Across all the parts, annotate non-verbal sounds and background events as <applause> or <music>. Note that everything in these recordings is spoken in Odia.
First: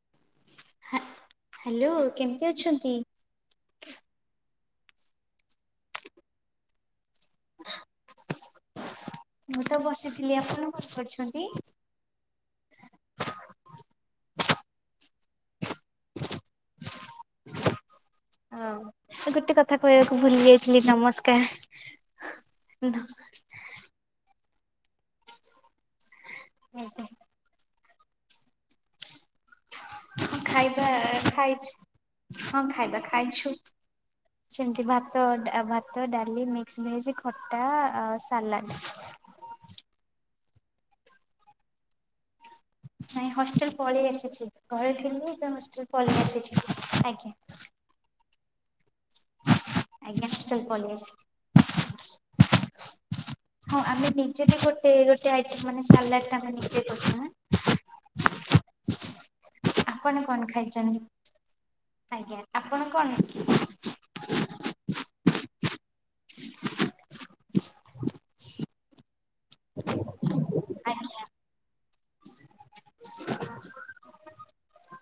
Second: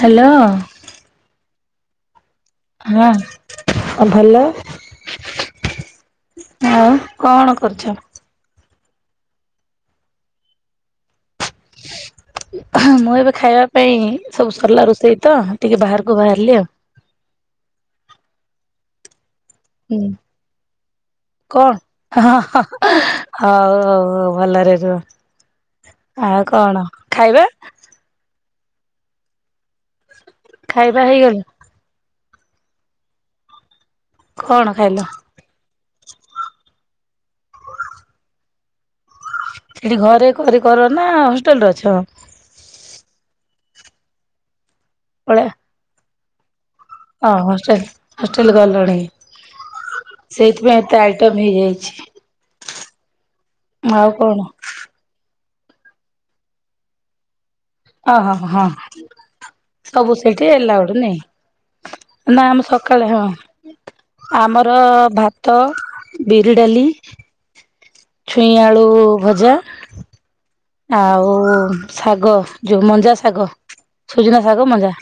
ହ୍ୟାଲୋ। ହ ହ୍ୟାଲୋ। କେମିତି ଅଛନ୍ତି। ହଁ। ହ ଭଲ ହଁ କଣ କରୁଛ। ମୁଁ ତ ବସିଥିଲି ଆପଣ କଣ କରୁଛନ୍ତି। ମୁଁ ଏବେ ଖାଇବା ପାଇଁ ସବୁ ସରିଲା ରୋଷେଇ ତ ଟିକେ ବାହାରକୁ ବାହାରିଲି ଆଉ। ହଁ ତ ଗଟେ କ। ହଁ କଣ ହଉ ହଉ ଭଲରେ। ଆଉ କଣ ହଁ ଖାଇବା। ହଁ ଖାଇବା ଖାଇ ହଁ ଖାଇବା ଖାଇଛୁ। କଣ ସେମିତି ଖାଇଲ? ଭାତ ଭାତ ଡାଲି ମିକ୍ସ ଭେଜ ଖଟା ଆ ସାଲାଡ଼। ସେଠି ଘରେ କରି କର ନା ହଷ୍ଟେଲରେ ଅଛ। ନାଇଁ ହଷ୍ଟେଲ ପଳେଇ ଆସିଛି ଘରେ ଥିଲି ପଳେଇ ଏବେ ହଷ୍ଟେଲ ପଳେଇ ଆସିଛି। ଆଜ୍ଞା। ହଁ ହଷ୍ଟେଲ ହଷ୍ଟେଲ ଗଲଣି ଆଜ୍ଞା ହଷ୍ଟେଲ ସେଇଥିପାଇଁ ପଳେଇ ଏତେ ଆସିଲି। ଆଇଟମ ହେଇଯାଇଛି। ହଁ ଆଉ ଆମେ କଣ? ନିଜେ ବି ଗୋଟେ ଗୋଟେ ଏଇ ମାନେ ସାଲାଡ ଟ ଆମେ ନିଜେ କରିଛୁ ନା। ଓହୋ ହଁ। ଆପଣ ସବୁ କଣ ସେଠି ଆଲାଉଡ୍ ଖାଇଛନ୍ତି? ନେଇ ଆଜ୍ଞା ନା ଆମ ଆପଣ ସକାଳେ କଣ ହଁ। ଆମର ଭାତ ବିରି ଡାଲି। ଛୁଇଁ ଆଳୁ ଭଜା ଆଜ୍ଞା ଆଉ। ଶାଗ ଯୋଉ ମଞ୍ଜା ଶାଗ ସୁଜୁନା ଶାଗ ମଞ୍ଜା।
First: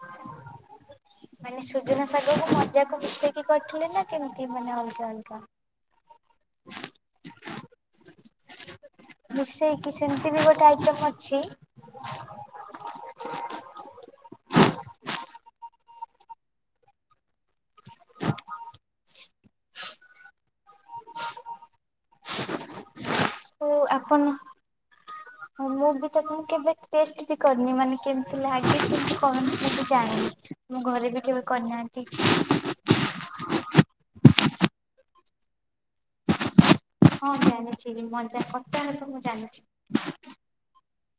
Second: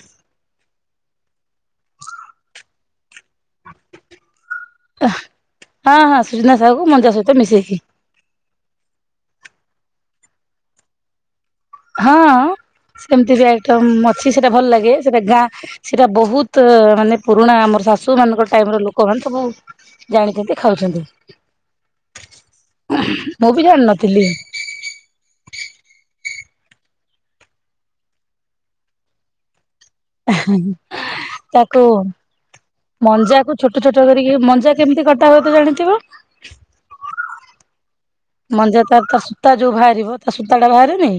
ମାନେ ସୁଜନ ଶାଗକୁ ମଜାକୁ ମିଶେଇକି କରିଥିଲେ ନା କେମିତି ମାନେ ଅଲଗା ଅଲଗା। ହଁ ହଁ ସୁଜନା ସାଗକୁ ମଞ୍ଜା ସହିତ ମିଶେଇକି। ମିଶେଇକି ସେମିତି ବି ଗୋଟେ ଆଇଟମ ଅଛି। ହଁ ସେମିତି ବି ଆଇଟମ ଅଛି ସେଇଟା ଭଲ ଲାଗେ ସେଟା ଗାଁ। ସେଇଟା ବହୁତ ମାନେ ପୁରୁଣା ଆମର ଶାଶୁ ମାନଙ୍କ ଟାଇମ ଲୋକ ମାନେ ସବୁ। ଜାଣିଛନ୍ତି ଖାଉଛନ୍ତି। ମୁଁ ବି ଉ ଜାଣିନଥିଲି ଆପଣ। ହଉ ମୁଁ ବି ତ କେବେ ଟେଷ୍ଟ ବି କରିନି ମାନେ କେମିତି ଲାଗେ କେମତି କହନି। ଜାଣିନି ମୁଁ ଘରେ ବି କେବେ କରିନାହାନ୍ତି। ମଞ୍ଜ କୁ ଛୋଟ ଛୋଟ କରିକି ମଞ୍ଜା କେମିତି କଟା ହୁଏ ତ ଜାଣିଥିବ। ହଁ ଜଣିଛି ମଞ୍ଜା। ମଞ୍ଜା ତାର ତା ସୂତା ଯୋଉ ବାହାରିବ ତା ସୂତା ଟା ବାହାରେନି।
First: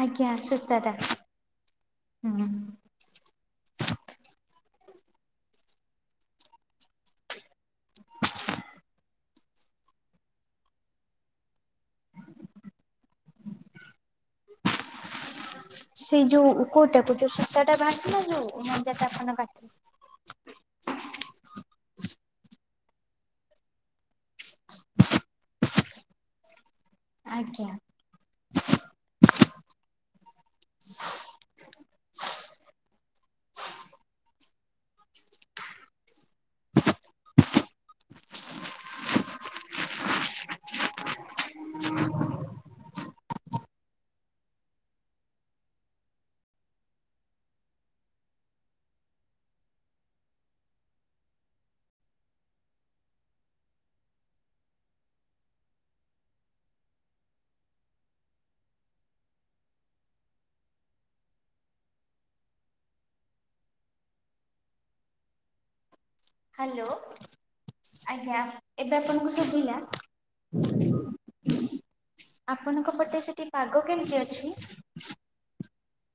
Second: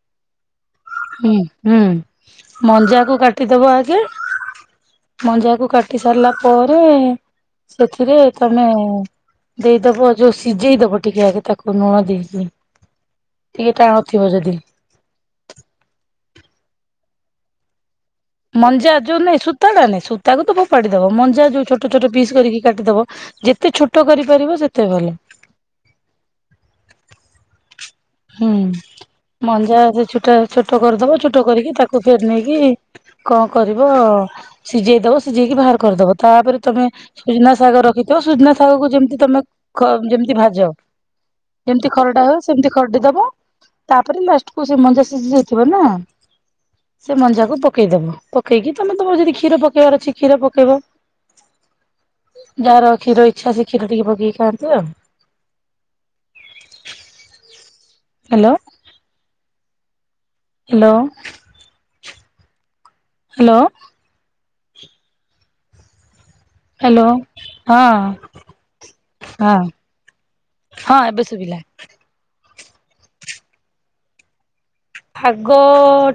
ଆଜ୍ଞା ସୂତାଟା ହଁ ହୁଁ ହୁଁ। ମଞ୍ଜାକୁ କାଟିଦବ ଆଗେ। ମଞ୍ଜା କୁ କାଟି ସାରିଲା ପରେ। ସେଥିରେ ତମେ ଦେଇଦବ ଯୋଉ ସିଝେଇଦବ। ଟିକେ ଆଗେ ତାକୁ ଲୁଣ ଦେଇକି ଟିକେ ଟାଣ ଥିବ ଯଦି। ସେଇ ଯୋଉ କଉଟାକୁ ଯୋଉ ସୂତା ଟା ବାହାରି ଥିଲା ଯୋଉ ମଞ୍ଜା ଟା ଆପଣ କାଟିଲେ। ତାକୁ ତ ଫୋପାଡିଦବ ମଞ୍ଜା ଯୋଉ ଛୋଟ ଛୋଟ ପିସ୍ କରିକି କାଟିଦବ ଯେତେ ଛଟ। ପାରିବ ସେତେ ଭଲ। ଆଜ୍ଞା। ହୁଁ। ମଞ୍ଜା ସେ ଛୋଟା ଛୋଟ କରିଦବଛୋଟ ଟ କରିକି ତାକୁ ଫେର ନେଇକି କଣ କରିବ? ସିଝେଇଦବ। ସିଝେଇକି ବାହାର କରିଦବ। ତାପରେ ତମେ ସୁଜନା ଶାଗ ରଖିଥିବ। ସୁଜନା ଶାଗକୁ ଯେମିତି ତମେ ଖ ଯେମିତି ଭାଜ ଯେମିତି ଖରଡା ହୁଏ ସେମିତି ଖରଡି ଦବ। ତାପରେ ଲାଷ୍ଟ କୁ ସେ ମଞ୍ଜା ସିଜି ଯାଇଥିବ ନା। ସେ ମଞ୍ଜାକୁ ପକେଇଦବ, ପକେଇକି ତମେ ତମର ଯଦି କ୍ଷୀର ପକେଇବାର ଅଛି କ୍ଷୀର ପକେଇବ। ଯାହାର କ୍ଷୀର ଇଚ୍ଛା ସେ କ୍ଷୀର ଟିକେ ପକେଇକି ଖାଆନ୍ତି ଆଉ। ହ୍ୟାଲୋ। ହ୍ୟାଲୋ। ହ୍ୟାଲୋ। ହ୍ୟାଲୋ। ହଁ। ଆଜ୍ଞା ଏବେ ଆପଣଙ୍କୁ ହଁ। ଶୁଭିଲା? ହଁ ଏବେ ଶୁଭିଲା। ଆପଣଙ୍କ ପଟେ ସେଠି ପାଗ କେମିତି ଅଛି? ପାଗ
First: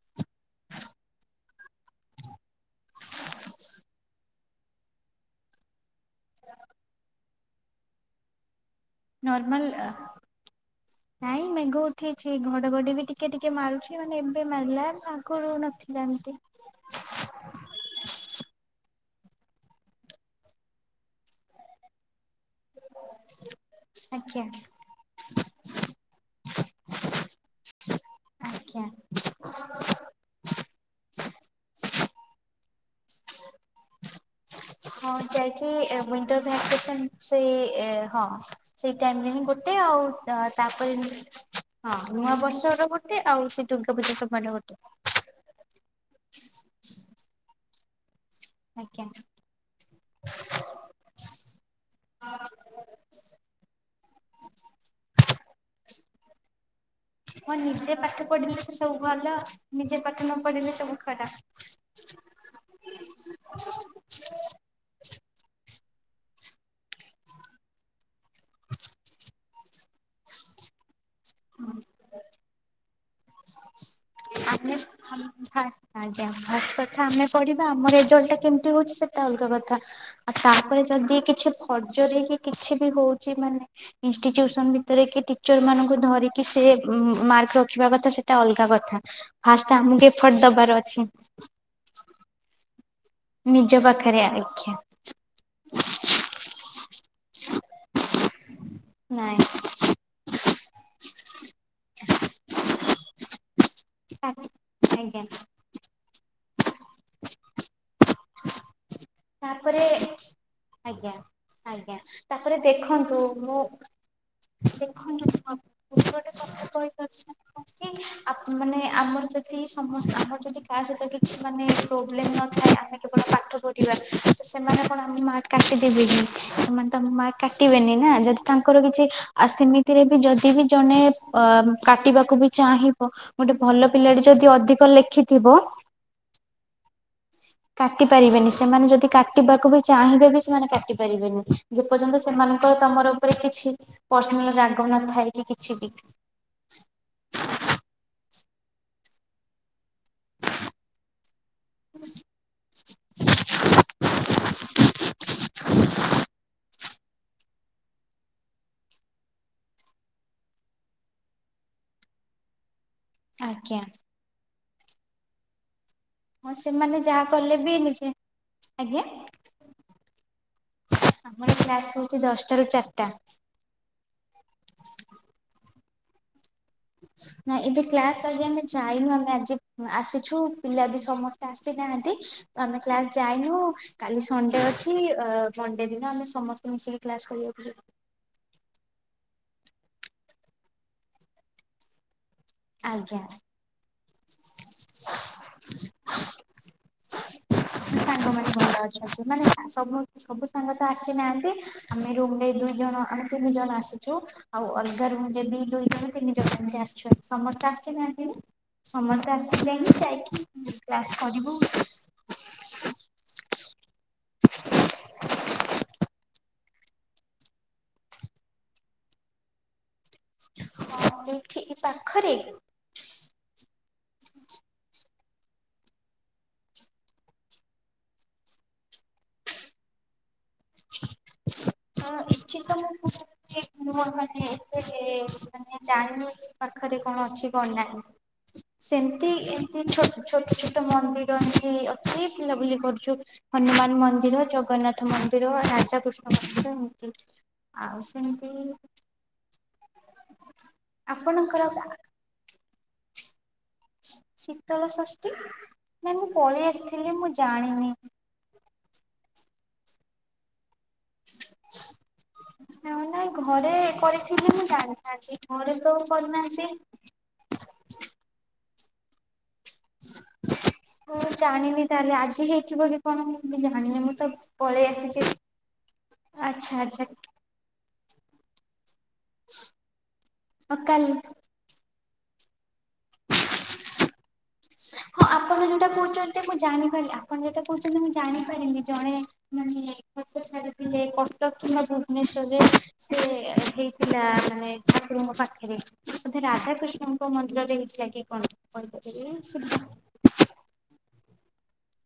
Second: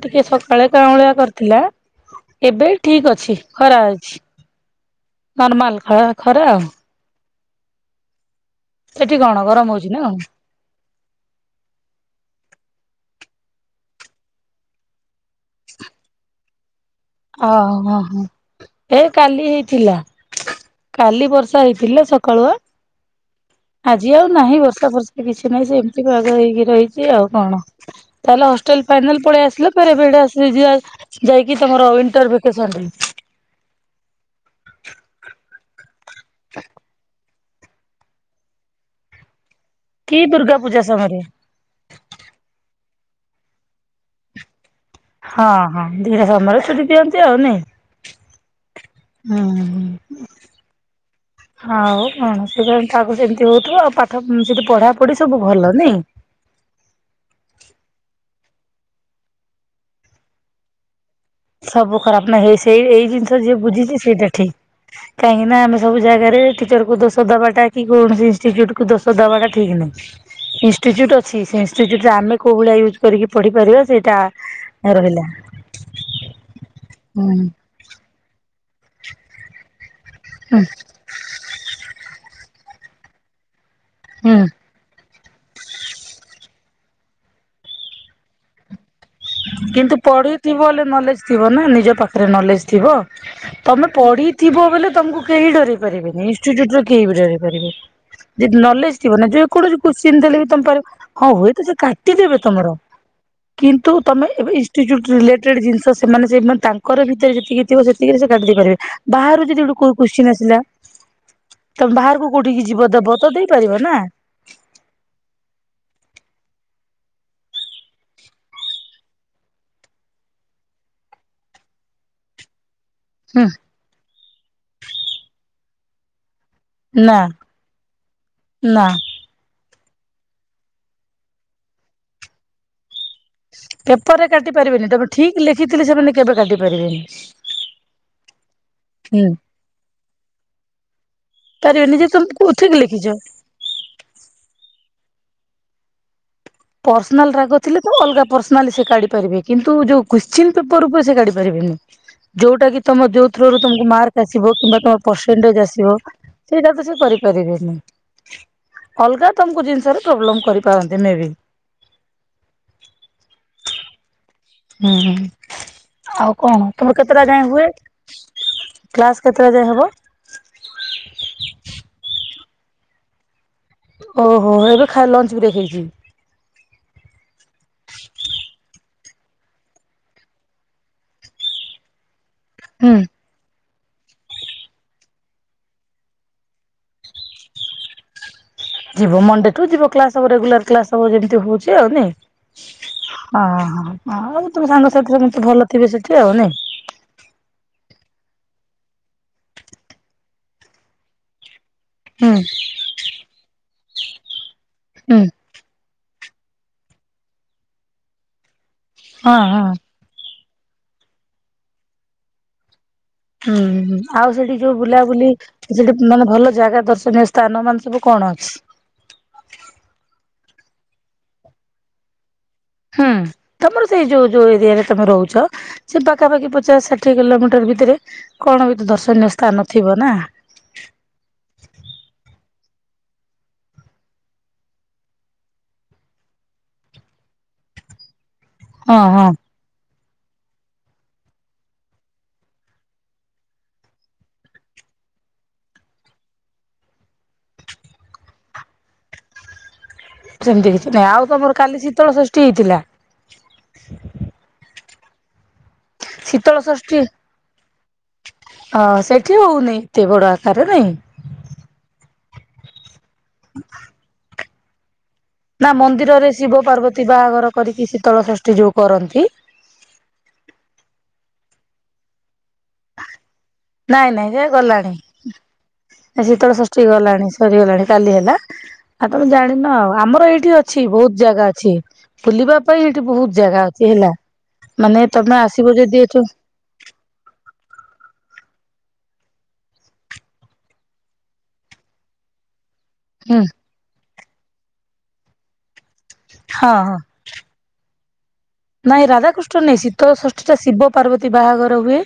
ଟିକେ ସକାଳେ କାଁଉଳିଆ କରିଥିଲା। ଏବେ ଠିକ ଅଛି, ଖରା ଅଛି। ନର୍ମାଲ ଖଳା ଖରା ଆଉ। ସେଠି କଣ ନର୍ମାଲ ଗରମ ଆ ହଉଛି ନା କଣ ନାଇଁ ମେଘ ଉଠେଇଛି। ଘଡଘଡି ବି ଟିକେ ଟିକେ ମାରୁଛି, ମାନେ ଏବେ ମାରିଲା ଆଗରୁ ନଥିଲା ଏମିତି। ଓହ ହୋ। ଏ କାଲି ହେଇଥିଲା, କାଲି ବର୍ଷା ହେଇଥିଲା ସ ଆଜି ଆଉ ଆଜ୍ଞା ନାହିଁ ବର୍ଷା ଫର୍ଷା। କିଛି ନାହିଁ ସେମିତି ପାଗ ହେଇକି ରହିଚି ଆଉ କଣ, ତାହେଲେ ହଷ୍ଟେଲ ଆଜ୍ଞା ଫାଇନାଲ ପଳେଇ ଆସିଲେ ଫେରେ ଏବେ ସେଡୁ ଆସିଲେ ଯିଆ, ଯାଇକି ତମର ଇଣ୍ଟରଭେକେସନରେ। ହଁ ଯାଇକି ଇଣ୍ଟରଭାକେସନ ସେଇ ହଁ। ସେଇ ଟାଇମ୍ ରେ ହିଁ ଗୋ ଆଉ କି ତା ଦୁର୍ଗା ପୂଜା ତାପରେ ନି ସମୟରେ ହଁ। ନୂଆ ବର୍ଷର ଗୋଟେ ଆଉ ସେ ଦୁର୍ଗା ପଜା ସମୟର ଗୋଟେ। ହଁ ହଁ। ଦି ଟା ସମୟରେ ଛୁଟି ଦିଅନ୍ତି ଆଉ ନାଇ। ଆଜ୍ଞା ହୁଁ ହୁଁ। ଆଉ କଣ? ସେ ଯେମିତି ତାକୁ ସେମିତି ହଉଥିବ ଆଉ, ପା ସେଠି ପଢାପଢି ସବୁ ଭଲ ନାଇଁ। ହଁ ନିଜେ ପାଠ ପଢିଲେ ତ ସବୁ ଭଲ, ନିଜେ ପାଠ ନ ପଢିଲେ ସବୁ ଖରାପ। ସବୁ ଖରାପ ନା ହେଇ ସେଇ ଏଇ ଜିନିଷ ଯିଏ ବୁଝିଛି ସେଇଟା ଠିକ୍। କାହିଁକି ନା ଆମେ ସବୁ ଜାଗାରେ ଟି ଟିଚର କୁ ଦୋଷ ଦବାଟା କି କୌଣସି ଇନଷ୍ଟିଚ୍ୟୁଟ କୁ ଦୋଷ ଦବାଟା ଠିକ ନାହିଁ। ଇନଷ୍ଟିଚ୍ୟୁଟ ଅ ଅଛି। ସେ ଇନଷ୍ଟିଚ୍ୟୁଟ୍ ଆମେ କୋଉ ଭଳିଆ ୟୁଜ୍ କରିକି ପଢିପାରିବା ସେଇଟା ଆମେ ରହିଲା। ଫାଷ୍ଟ ଆଜ୍ଞା। ଫାଷ୍ଟ କଥା ଆମେ ହୁଁ ପଢିବା ଆମ ରେଜଲ୍ଟ ଟା କେମିତି ହଉଚି ସେଟା ଅଲଗା କଥା ଆ ହୁଁ ତାପରେ ଯଦି କିଛି ଫର୍ଜରି କି କିଛି ବି ହଉଚି ମାନେ ହୁଁ ଇନଷ୍ଟିଚ୍ୟୁସନ ଭିତରେ କି ଟିଚର ମାନଙ୍କୁ ଧରିକି ସେ ମ ମାର୍କ ରଖିବା କଥା ତ ସେଟା ଅଲଗା କଥା। ଫାଷ୍ଟ କିନ୍ତୁ ଆମକୁ ଏଫର୍ଟ ପଢିଥିବ ଦବାର ହେଲେ ଅଛି ନଲେଜ ଥିବ ନା, ନିଜ ପାଖରେ ନଲେଜ ଥିବ। ନିଜ ତମେ ପାଖରେ ପଢିଥିବ ଆଜ୍ଞା। ବୋଲେ ତମକୁ କେହି ଡରେଇ ପାରିବେନି, ଇନଷ୍ଟିଚ୍ୟୁଟ୍ ରୁ କେହିବି ଡରେଇ ପାରିବେ ଯଦି ନଲେଜ ଥିବ ନା ନାଇଁ ଯେକୌଣସି କୋଚସିନ୍ ଦେଲେ ବି ତମେ ପାରିବ, ହଁ ହୁଏ ତ ସେ କାଟିଦେବେ ତମର। କିନ୍ତୁ ତମେ ଏବେ ଇନଷ୍ଟିଚ୍ୟୁଟ ଆଜ୍ଞା ରିଲେଟେଡ୍ ଜିନିଷ ସେମାନେ ସେ ମା ତାଙ୍କ ଙ୍କର ଭିତରେ ଯେତିକି ଥିବ ସେତିକିରେ ସେ କାଟିଦେଇ ପାରିବେ, ବାହାରୁ ଯଦି ଗୋଟେ ତାପରେ କୋଉ କୋଶ୍ଚିନ୍ ଆସିଲା ଆଜ୍ଞା। ତମେ ଆଜ୍ଞା ବାହାରକୁ ତାପରେ କୋଉଠିକି ଯିବ ଦେଖନ୍ତୁ ଦବ, ତ ମୁଁ ଦେଇପାରିବ ନା। ଦେଖନ୍ତୁ ମ୍ୟାଡାମ ଗୋଟେ ଗୋଟେ କଥା କହିପାରୁଚ ମାନେ ଆପ ଆମର ଯଦି ସମସ୍ତେ ଆମର ଯଦି କାହା ସହିତ କି ମାନେ ପ୍ରୋବ୍ଲେମ ନଥାଏ ଆମେ କେବଳ ହୁଁ। ପାଠ ତ ସେମାନେ କଣ ଆମ ମାର୍କ କାଟିଦେବେ କି? ସେମାନେ ତ ଆମ ନା ମାର୍କ କାଟିବେନି ନା ଯଦି ତାଙ୍କର ନା କିଛି ଆଉ ସିମିତିରେ ବି ଯଦି ବି ଜଣେ ଅ କାଟିବାକୁ ବି ଚାହିଁବ ଗୋଟେ ଭଲ ପିଲାଟି ପେପରରେ କାଟି ଯଦି ପାରିବେନି ଅଧିକ ତମେ ଠିକ ଲେଖିଥିବ ଲେଖିଥିଲେ ସେମାନେ କେବେ କାଟି ପାରିବେନି କାଟି ପାରିବେନି ସେମାନେ ଯଦି ହୁଁ କାଟିବାକୁ ବି ଚାହିଁବେ ବି ସେମାନେ କାଟି ପାରିବେନି? ଯେ ପାରିବେନି ପର୍ଯ୍ୟନ୍ତ ତମେ କୋଉ ସେମାନଙ୍କ ଠିକ ଲେଖିଛ। ତମର ଉପରେ କିଛି ପର୍ସନାଲ ରାଗ ନଥାଇକି କିଛି ବି? ପର୍ସନାଲ ରାଗ ଥିଲେ ତ ଅଲଗା ପର୍ସନାଲି ସେ କାଢି ପାରିବେ କିନ୍ତୁ ଯୋଉ କୋଶ୍ଚିନ୍ ପେପର ଉପରେ କାଢି ପାରିବେନି? ଯୋଉଟା କି ତମ ଯୋଉଥରେ ମାର୍କ ଆସିବ କିମ୍ବା ତମର ପରସେଣ୍ଟେଜ ଆସିବ? ସେଇଟାକୁ ସେ କରିବ? ବି ଅଲଗା ତମକୁ ଜିନିଷ ପ୍ରବ୍ଲେମ୍ କରିପାରନ୍ତି ମେ ବି ଆଜ୍ଞା। ହୁଁ ହୁଁ। ଆଉ ହଁ କଣ ତମେ ସେମାନେ କେତେଟା ଯାହା ଯାଏ କଲେ ହୁଏ ବି ନିଜେ ଆଜ୍ଞା କ୍ଲାସ୍ କେତେଟା ଯାଏ ହବ? ଆମର କ୍ଲାସ୍ ସଉଛି ଦଶଟା ରୁ ଚାରିଟା। ଓହୋ ଏବେ ଖାଇବା ଲଞ୍ଚ ବ୍ରେକ୍ ହେଇଛି? ନା ଏବେ କ୍ଲାସ୍ ଆଜି ଆମେ ଯାଇନୁ ଆମେ ଆଜି ଆସିଛୁ ପିଲା ବି ସମସ୍ତେ? ଆସି ନାହାନ୍ତି ଆମେ ହୁଁ। କ୍ଲାସ୍ ଯାଇନୁ? କାଲି ସଣ୍ଡେ ଅଛି ମଣ୍ଡେ ଦିନ ଆମେ ସମସ୍ତେ ମିଶିକି କ୍ଲାସ କରିବାକୁ ଯିବୁ? ଯିବ ମଣ୍ଡେଠୁ ଯିବ କ୍ଲାସ ହବ ରେଗୁଲାର କ୍ଳାସ ହବ ଯେମିତି ହଉଛି ଆଉ ନାଇଁ? ଆଜ୍ଞା ଅ ହ ଆଉ ତମ ସାଙ୍ଗସାଥି ସମସ୍ତେ ଭଲ ଥିବେ ସେଠି ଆଉ ନାଇ? ସାଙ୍ଗମାନେ ଭଲ ଅଛନ୍ତି ମାନେ ସବୁ ସବୁ ସାଙ୍ଗ ତ ଆସିନାହାନ୍ତି? ଆମେ ହୁଁ ରୁମ୍ ରେ ଦୁଇ ଜଣ ଆମେ ତିନି ଜଣ ଆସିଛୁ ଆଉ ଅଲଗା ହୁଁ ରୁମ୍ ରେ ବି ଦୁଇ ଜଣ ତିନି ଜଣ ଏମିତି ଆସିଛନ୍ତି ସମସ୍ତେ ଆସିନାହାନ୍ତି ସମସ୍ତେ ହଁ ହଁ ଆସିଲେ ଯାଇକି କ୍ଲାସ୍ କରିବୁ? ହୁଁ ଆଉ ସେଠି ଯୋଉ ବୁଲାବୁଲି ସେଠି ମାନେ ଭଲ ଜଗା ଦର୍ଶ ସ୍ଥାନ ମାନ ସବୁ କଣ ଅଛି? ହଁ ଏଠି ପାଖରେ ହୁଁ ତମର ସେଇ ଯୋଉ ଯୋଉ ଏରିଆରେ ତମେ ରହୁଛ? ସେ ପାଖାପାଖି ପଚାଶ ଷାଠିଏ କିଲୋମିଟର ଭିତରେ କଣ ବି ତ ଦର୍ଶନୀୟ ସ୍ଥାନ ଥିବ ନା? ହଁ ଇଛି ତମ କୁହ? ଠିକ୍ ମୁ ମାନେ ଏତେ ମାନେ ଜାଣିଲୁ ପାଖରେ କଣ ଅଛି କଣ ନାହିଁ? ହଁ ସେମିତି ହଁ। ଏମିତି ଛୋଟ ଛୋଟ ମନ୍ଦିର ଏମତି ଅଛି ବୁଲାବୁଲି କରୁଛୁ? ହନୁମାନ ମନ୍ଦିର ଜଗନ୍ନାଥ ମନ୍ଦିର ରାଧାକୃଷ୍ଣ ମ ସେ ଆଉ ସେମିତି ସେମିତି କିଛି ନାଇଁ ଆଉ ତମର ଆପଣଙ୍କର କାଲି ଶୀତଳ ଷଷ୍ଠୀ ହେଇଥିଲା? ଶୀତଳ ଷଷ୍ଠୀ ନାଇଁ ମୁଁ ଶୀତଳ ପଳେଇ ଷଷ୍ଠୀ ଆସିଥିଲି ମୁଁ ଜାଣିନି? ହଁ ସେଠି ହଉନି ଏତେ ବଡ ଆକାରରେ? ନାଇଁ ନାଇଁ ଘରେ କରିଥିଲି ମୁ ଜାଣିଥାନ୍ତି? ନା ଘରେ ତ ମନ୍ଦିରରେ ଶିବ କରିନାହାନ୍ତି। ପାର୍ବତୀ ବାହାଘର କରିକି ଶୀତଳ ଷଷ୍ଠୀ ଯୋଉ କରନ୍ତି? ମୁଁ ଜାଣିନି ତାହେଲେ ଆଜି ହେଇ ହେଇଥିବ କି କଣ ମୁ ବି ଜାଣିନି ନାଇଁ ମୁଁ ନାଇଁ ତ ସେ ପଳେଇ ଗଲାଣି ଆସିଛି ଶୀତଳ ଷଷ୍ଠୀ ଆଚ୍ଛା ଆଚ୍ଛା ଗଲାଣି ସରିଗଲାଣି କାଲି ହେଲା ଆଉ ତମେ ଜାଣିନ ଆମର ଏଇଠି ଆଉ ଅଛି ବହୁତ କାଲି ଜାଗା ଅଛି। ବୁଲିବା ପାଇଁ ଏଠି ବହୁତ ଜାଗା ଅଛି ହେଲା ମାନେ ହଁ ତମେ ଆପଣ ଆସିବ ଯୋଉଟା ଯଦି ଏଠୁ। କହୁଛନ୍ତି ମୁଁ ଜାଣିପାରିଲି ଆପଣ ଯେଟା କହୁଛନ୍ତି ମୁଁ ଜାଣିପାରିଲି ଜଣେ ମାନେ ଫଟୋ ଛାଡିଥିଲେ କଟକ କିମ୍ବା ଭୁବନେଶ୍ୱରରେ ସେ ହୁଁ ହେଇଥିଲା ମାନେ ଠାକୁରଙ୍କ ପାଖରେ ବୋଧେ ହଁ ହଁ ରାଧାକୃଷ୍ଣ କଉ ମନ୍ଦିରରେ ହେଇଥିଲା କି କଣ କହିପାରିବେ? ସେ ଶୀତ ନାଇଁ ଶୀତଳ ଷଷ୍ଠୀ ଟା ଶିବ ପାର୍ବତୀ ବାହାଘର ହୁଏ।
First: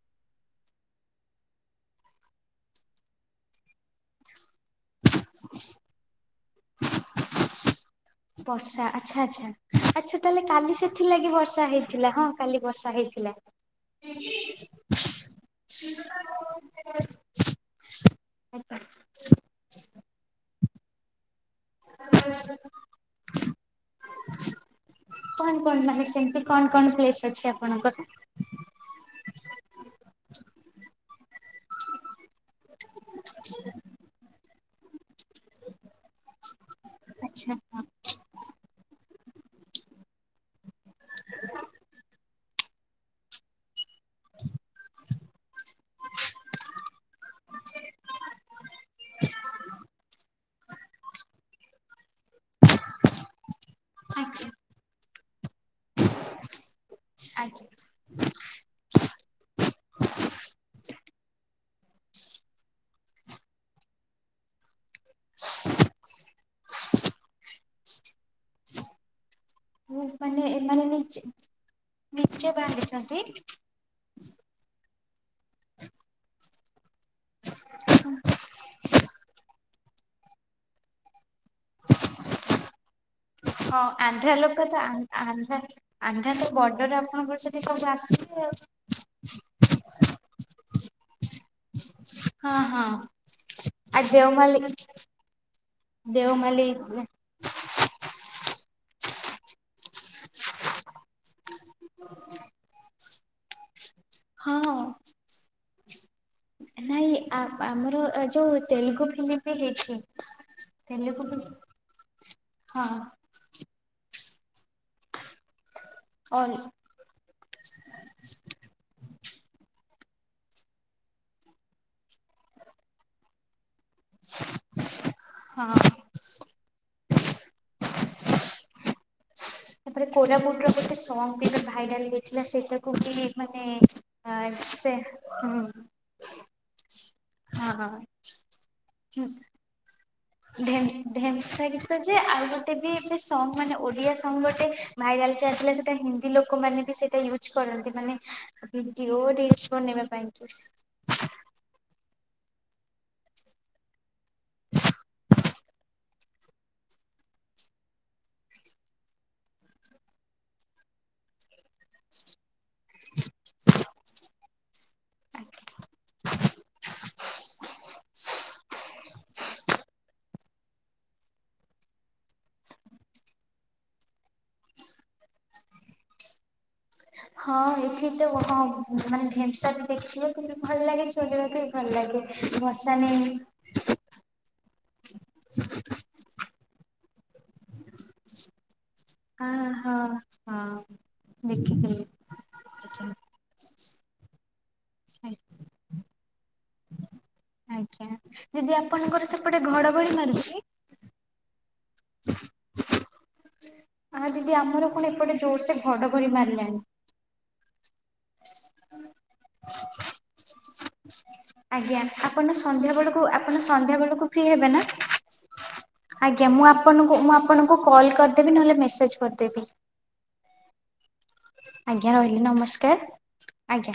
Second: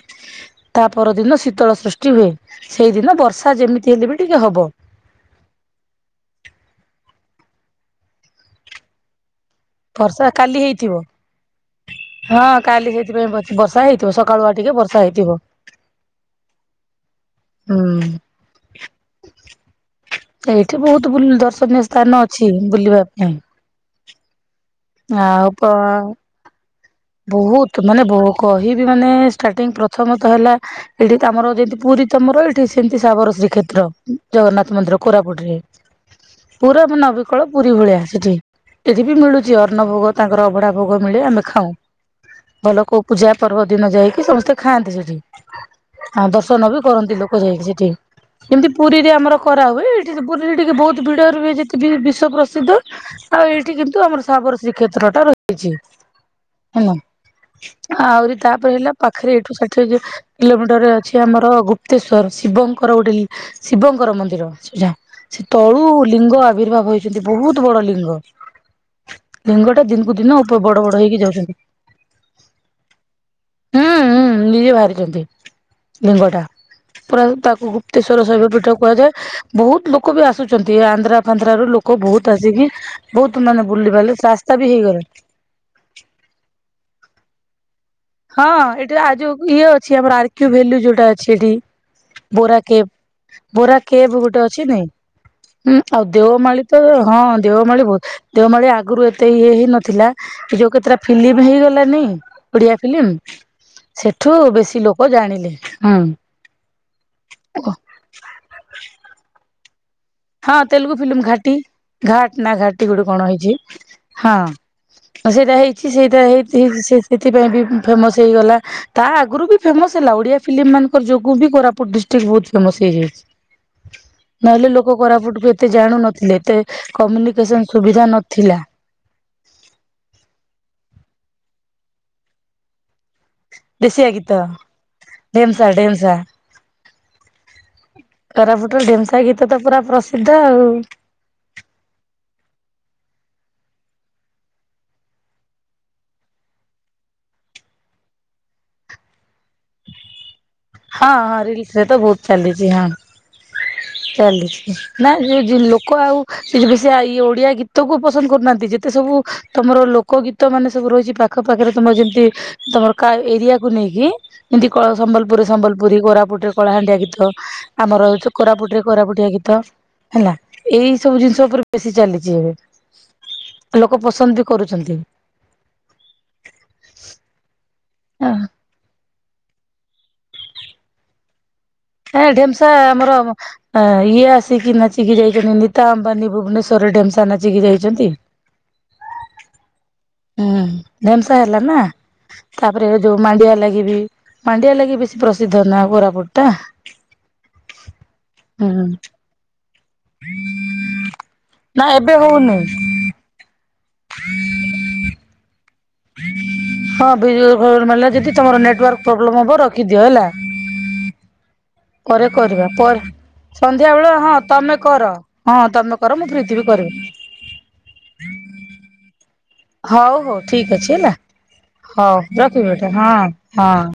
ତା ପରଦିନ ଶୀତଳ ସୃଷ୍ଟି ହୁଏ ସେଇଦିନ ବର୍ଷା ଯେମିତି ହେଲେ ବି ଟିକେ ହବ। <unintelligible> ବର୍ଷା ଆଚ୍ଛା ଆଚ୍ଛା ଆଚ୍ଛା ବର୍ଷା ତାହେଲେ କାଲି ହେଇଥିବ। ସେଥିଲାଗି ବର୍ଷା ହେଇଥିଲା ହଁ କାଲି ବର୍ଷା ସେଇଥିପାଇଁ ହେଇଥିଲା। ବର୍ଷା ହେଇଥିବ ସକାଳୁଆ ଟିକେ ବର୍ଷା ହେଇଥିବ। <unintelligible> ହୁଁ। <unintelligible> ଏଇଠି ବହୁତ ବୁ ଦର୍ଶନୀୟ ସ୍ଥାନ ଅଛି ବୁଲିବା ପାଇଁ। ଆଉ ପ କଣ କଣ ମାନେ ସେମିତି କଣ କଣ ପ୍ଲେସ ଅଛି ବହୁତ ମାନେ ଆପଣଙ୍କର? ବୋ କହିବି ମାନେ ଷ୍ଟାର୍ଟିଂ ପ୍ରଥମ ତ ହେଲା ଏଠି ତମର ଯେମତି ପୁରୀ ତମର ସେମିତି ସାବର ଶ୍ରୀ କ୍ଷେତ୍ର ଜଗନ୍ନାଥ ମନ୍ଦିର କୋରାପୁଟ ରେ ପୁରା ମାନ ବିକଳ ଆଚ୍ଛା ପୁରୀ ହଁ ଭଳିଆ ସେଠି ଏଠି ବି ମିଳୁଛି ଅର୍ନ ଭୋଗ ତାଙ୍କର ଅଭଡା ଭୋଗ ମିଳେ ଆମେ ଖାଉ। ଭଲ କୋଉ ପୂଜା ପର୍ବ ଦିନ ଯାଇକି ସମସ୍ତେ ଖାଆନ୍ତି ସେଠି। ହଁ ଦର୍ଶନ ବି କରନ୍ତି ଲୋକ ଯାଇକି ସେଠି। ଏମିତି ପୁରୀରେ ଆମର କରା ହୁଏ ଏଠି ପୁରୀରେ ଟିକେ ବହୁତ ଭିଡ ରୁଏ ଯେତେବି ବିଶ୍ବ ପ୍ରସିଦ୍ଧ। ଆଉ ଏଇଠି କିନ୍ତୁ ଆମର ଆଜ୍ଞା ସାବର ଶ୍ରୀକ୍ଷେତ୍ର ଟା ରହିଛି ହେଲା। ଆହୁରି ଆଜ୍ଞା। ତାପରେ ହେଲା ପାଖରେ ଏଠୁ ଷାଠିଏ କିଲୋମିଟର ଅଛି ଆମର ଗୁପ୍ତେଶ୍ଵର ଶିବଙ୍କର ଗୋଟେ ଶିବଙ୍କର ମନ୍ଦିର ସେଟା। ସେ ତଳୁ ଲିଙ୍ଗ ଆବିର୍ଭାବ ହେଇଛନ୍ତି ବହୁତ ବଡ ଲିଙ୍ଗ। ଲିଙ୍ଗ ଟା ଦିନକୁ ଦିନ ବଡ ବଡ ହେଇକି ଯାଉଛନ୍ତି। ନିଚେ ବାନ୍ଧିଛନ୍ତି। ହୁଁ ହୁଁ ନିଜେ ବାହାରିଛନ୍ତି ଲିଙ୍ଗ ଟା। ପୁରା ତାକୁ ଗୁପ୍ତେଶ୍ୱର ଶୈବ ପୀଠ କୁହାଯାଏ ବହୁତ ଲୋକ ବି ଆସୁଛନ୍ତି ଆନ୍ଧ୍ରା ଆନ୍ଧ୍ରରୁ ଲୋକ ବହୁତ ଆସିକି ବହୁତ ମାନେ ବୁଲି ବାଲି ରାସ୍ତା ବି ହେଇଗଲାଣି। ଆ <unintelligible> ଆନ୍ଧ୍ରରୁ ତ ବର୍ଡର ଆପଣଙ୍କର ଯଦି ସବୁ ଆସ ହଁ ଏଠି ଆ ଯଉ ଇଏ ଅଛି ଆମର ଆରକ୍ୟୁ ଭେଲୁ ଯୋଉଟା ଅଛି ଏଠି। ବୋରା ହଁ କେଭ ହଁ ବୋରା ଆଉ କେଭ ଗୋଟେ ଦେଓମାଲି ଅଛି ନାଇଁ ହୁଁ ଆଉ ଦେଓମାଳି ଦେଓମାଲି ତ ହଁ ଦେଓମାଳି ବହୁତ ଦେଓମାଳି ଆଗରୁ ଏତେ ଇଏ ହେଇ ନଥିଲା କି ଯୋଉ କେତେଟା ଫିଲ୍ମ ହେଇଗଲାନି ଓଡିଆ ଫିଲ୍ମ ସେଠୁ ହଁ ବେଶୀ ଲୋକ ଜାଣିଲେ ହୁଁ ମୋର ଏ ଯୋଉ ତେଲୁଗୁ ଫିଲ୍ମିମ୍ ବି ହେଇଛି। ହଁ ତେଲୁଗୁ ଫିଲ୍ମ ଘାଟି ଘାଟ ନା ଘାଟି ହଁ ଗୋଟେ କଣ ହେଇଛି। ହଁ ସେଇଟା ହେଇଛି ସେଇଟା ଅଲ୍ ହେଇଛି ସେ ସେଥିପାଇଁ ବି ଫେମସ ହେଇଗଲା ତା ଆଗରୁ ବି ଫେମସ ହେଲା ଓଡିଆ ଫିଲ୍ମ ମାନଙ୍କର ଯୋଗୁଁ ବି କୋରାପୁଟ ଡି ଫେମସ ହେଇଯାଇଛି ନହେଲେ ଲୋକ କୋରାପୁଟୁ ହଁ ଏତେ ଜାଣୁ ନ ଏତେ କମ୍ୟୁନିକେସନ ସୁବିଧା ନଥିଲା। ତାପରେ କୋରାପୁଟ ର ଗୋଟେ ସଙ୍ଗ ବି ଭାଇରାଲ ହେଇଥିଲା ସେଇଟାକୁ ବି <unintelligible> ଦେଶିଆ ଆ ଗୀତ ସେ ହଁ ଢେମ୍ସା ଢେମ୍ସଶା ହଁ କୋରାପୁଟର ଢେମ୍ସା ଗୀତ ତ ପୁରା ପ୍ରସିଦ୍ଧ ଆଉ। ଢେନ୍ସ ଗୀତ ଯେ ଆଉ ଗୋଟେ ବି ଏ ସଙ୍ଗ ମାନେ ଓଡିଆ ସଙ୍ଗ ଗୋଟେ ଭାଇରାଲ ଚାଲିଥିଲା ସେଟା ହିନ୍ଦୀ ଲୋକ ଲୋକମାନୋନ ବି ସେଇଟା ୟୁଜ କରନ୍ତି ମାନେ ଭିଡିଓ ରିଲସ ବନେଇବା ପାଇଁ। ହଁ ହଁ ରିଲସ ରେ ତ ବହୁତ ଚାଲିଛି ହଁ ଚାଲିଛି ନା ଯ ଲୋକ ଆଉ ବେଶୀ ଇ ଓଡିଆ ଗୀତ କ ପସନ୍ଦ କରୁନାହାନ୍ତି ଯେତେ ସବୁ ତମର ଲୋକ ଗୀତ ମାନେ ସବୁ ରହିଛି ପାଖ ପାାଖରେ ତମର ଯେମିତି ତମର କା ଏରିଆକୁୁ ନେଇକି ଏମିତି କ ସମ୍ବଲ ପୁରୀ ସମ୍ବଲପୁରୀ କୋରାପୁଟରେ କଳାହାଣ୍ଡିଆ ଗୀତ ଆମରଉ କୋରାପୁଟରେ କୋରାପୁଟିଆ ଗୀତ ହେଲା ଏଇ ସବୁ ଜିନିଷ ଉପରେ ବେଶୀ ଚାଲିଛି ଏବେ। ଲୋକ ପସନ୍ଦ ବି କରୁଛନ୍ତି। ହଁ ଏଠି ତ ହଁ ମାନେ ଢେମ୍ସ ବି ଦେଖିବାକୁ କୁ ଭଲ ଲାଗେ ଶୁଣିବା ପାଇଁ। ହେ ଢେମ୍ସା ଆମର ହଁ ଇଏ ଆସିକି ନାଚିକି ଯାଇଛନ୍ତି ନୀତା ଅମ୍ବାନୀ ଭୁବନେଶ୍ୱର ଢେମ୍ସା ନାଚିକି ଯାଇଛନ୍ତି। ହଁ ହଁ ହୁଁ ହଁ ଢେମସା ହେଲା ନା ଦେଖିଥିଲି। ତାପରେ ଯୋଉ ମାଣ୍ଡିଆ ଲାଗି ବି ମାଣ୍ଡିଆ ଲାଗି ବେଶୀ ପ୍ରସିଦ୍ଧ ନା କୋରାପୁଟ ଟା। ଆଜ୍ଞା ହୁଁ ଯଦି ଆପଣଙ୍କର ସେପଟେ ଘଡଘଡି ମାରୁଛି ନା ଏବେ ହଉନି। ଆ ଦିଦି ଆମର କଣ ଏପଟେ ଜୋରସେ ଘଡ଼ଘଡ଼ି ମାରିଲାଣି। ହଁ ବିଜୁଳିଘଡ ଘଡି ମରିଲାଣି ଯଦି ତମର ନେଟୱାର୍କ ପ୍ରୋବ୍ଲେମ୍ ହବ ରଖିଦିଅ ହେଲା। <inaudible> ଆଜ୍ଞା ପରେ ଆପଣ କରିବା ସନ୍ଧ୍ୟା ପରେ ବେଳକୁ ଆପଣ ସନ୍ଧ୍ୟା ବେଳେ ବେଳକୁ ହଁ ଫ୍ରି ହେବେ ତମେ ନା? କର ହଁ ତମେ କର ଫ୍ରି ଆଜ୍ଞା ଥିବି ମୁଁ କରିବି ଆପଣଙ୍କୁ ମୁଁ ଆପଣଙ୍କୁ କଲ୍ କରିଦେବି ନହେଲେ ମେସେଜ କରିଦେବି। ହଉ ହଉ ଠିକ ଅଛି ହେଲା ଆଜ୍ଞା ହଉ ରହିଲି ରଖିବି ନମସ୍କାର ହଁ ହଁ। ଆଜ୍ଞା।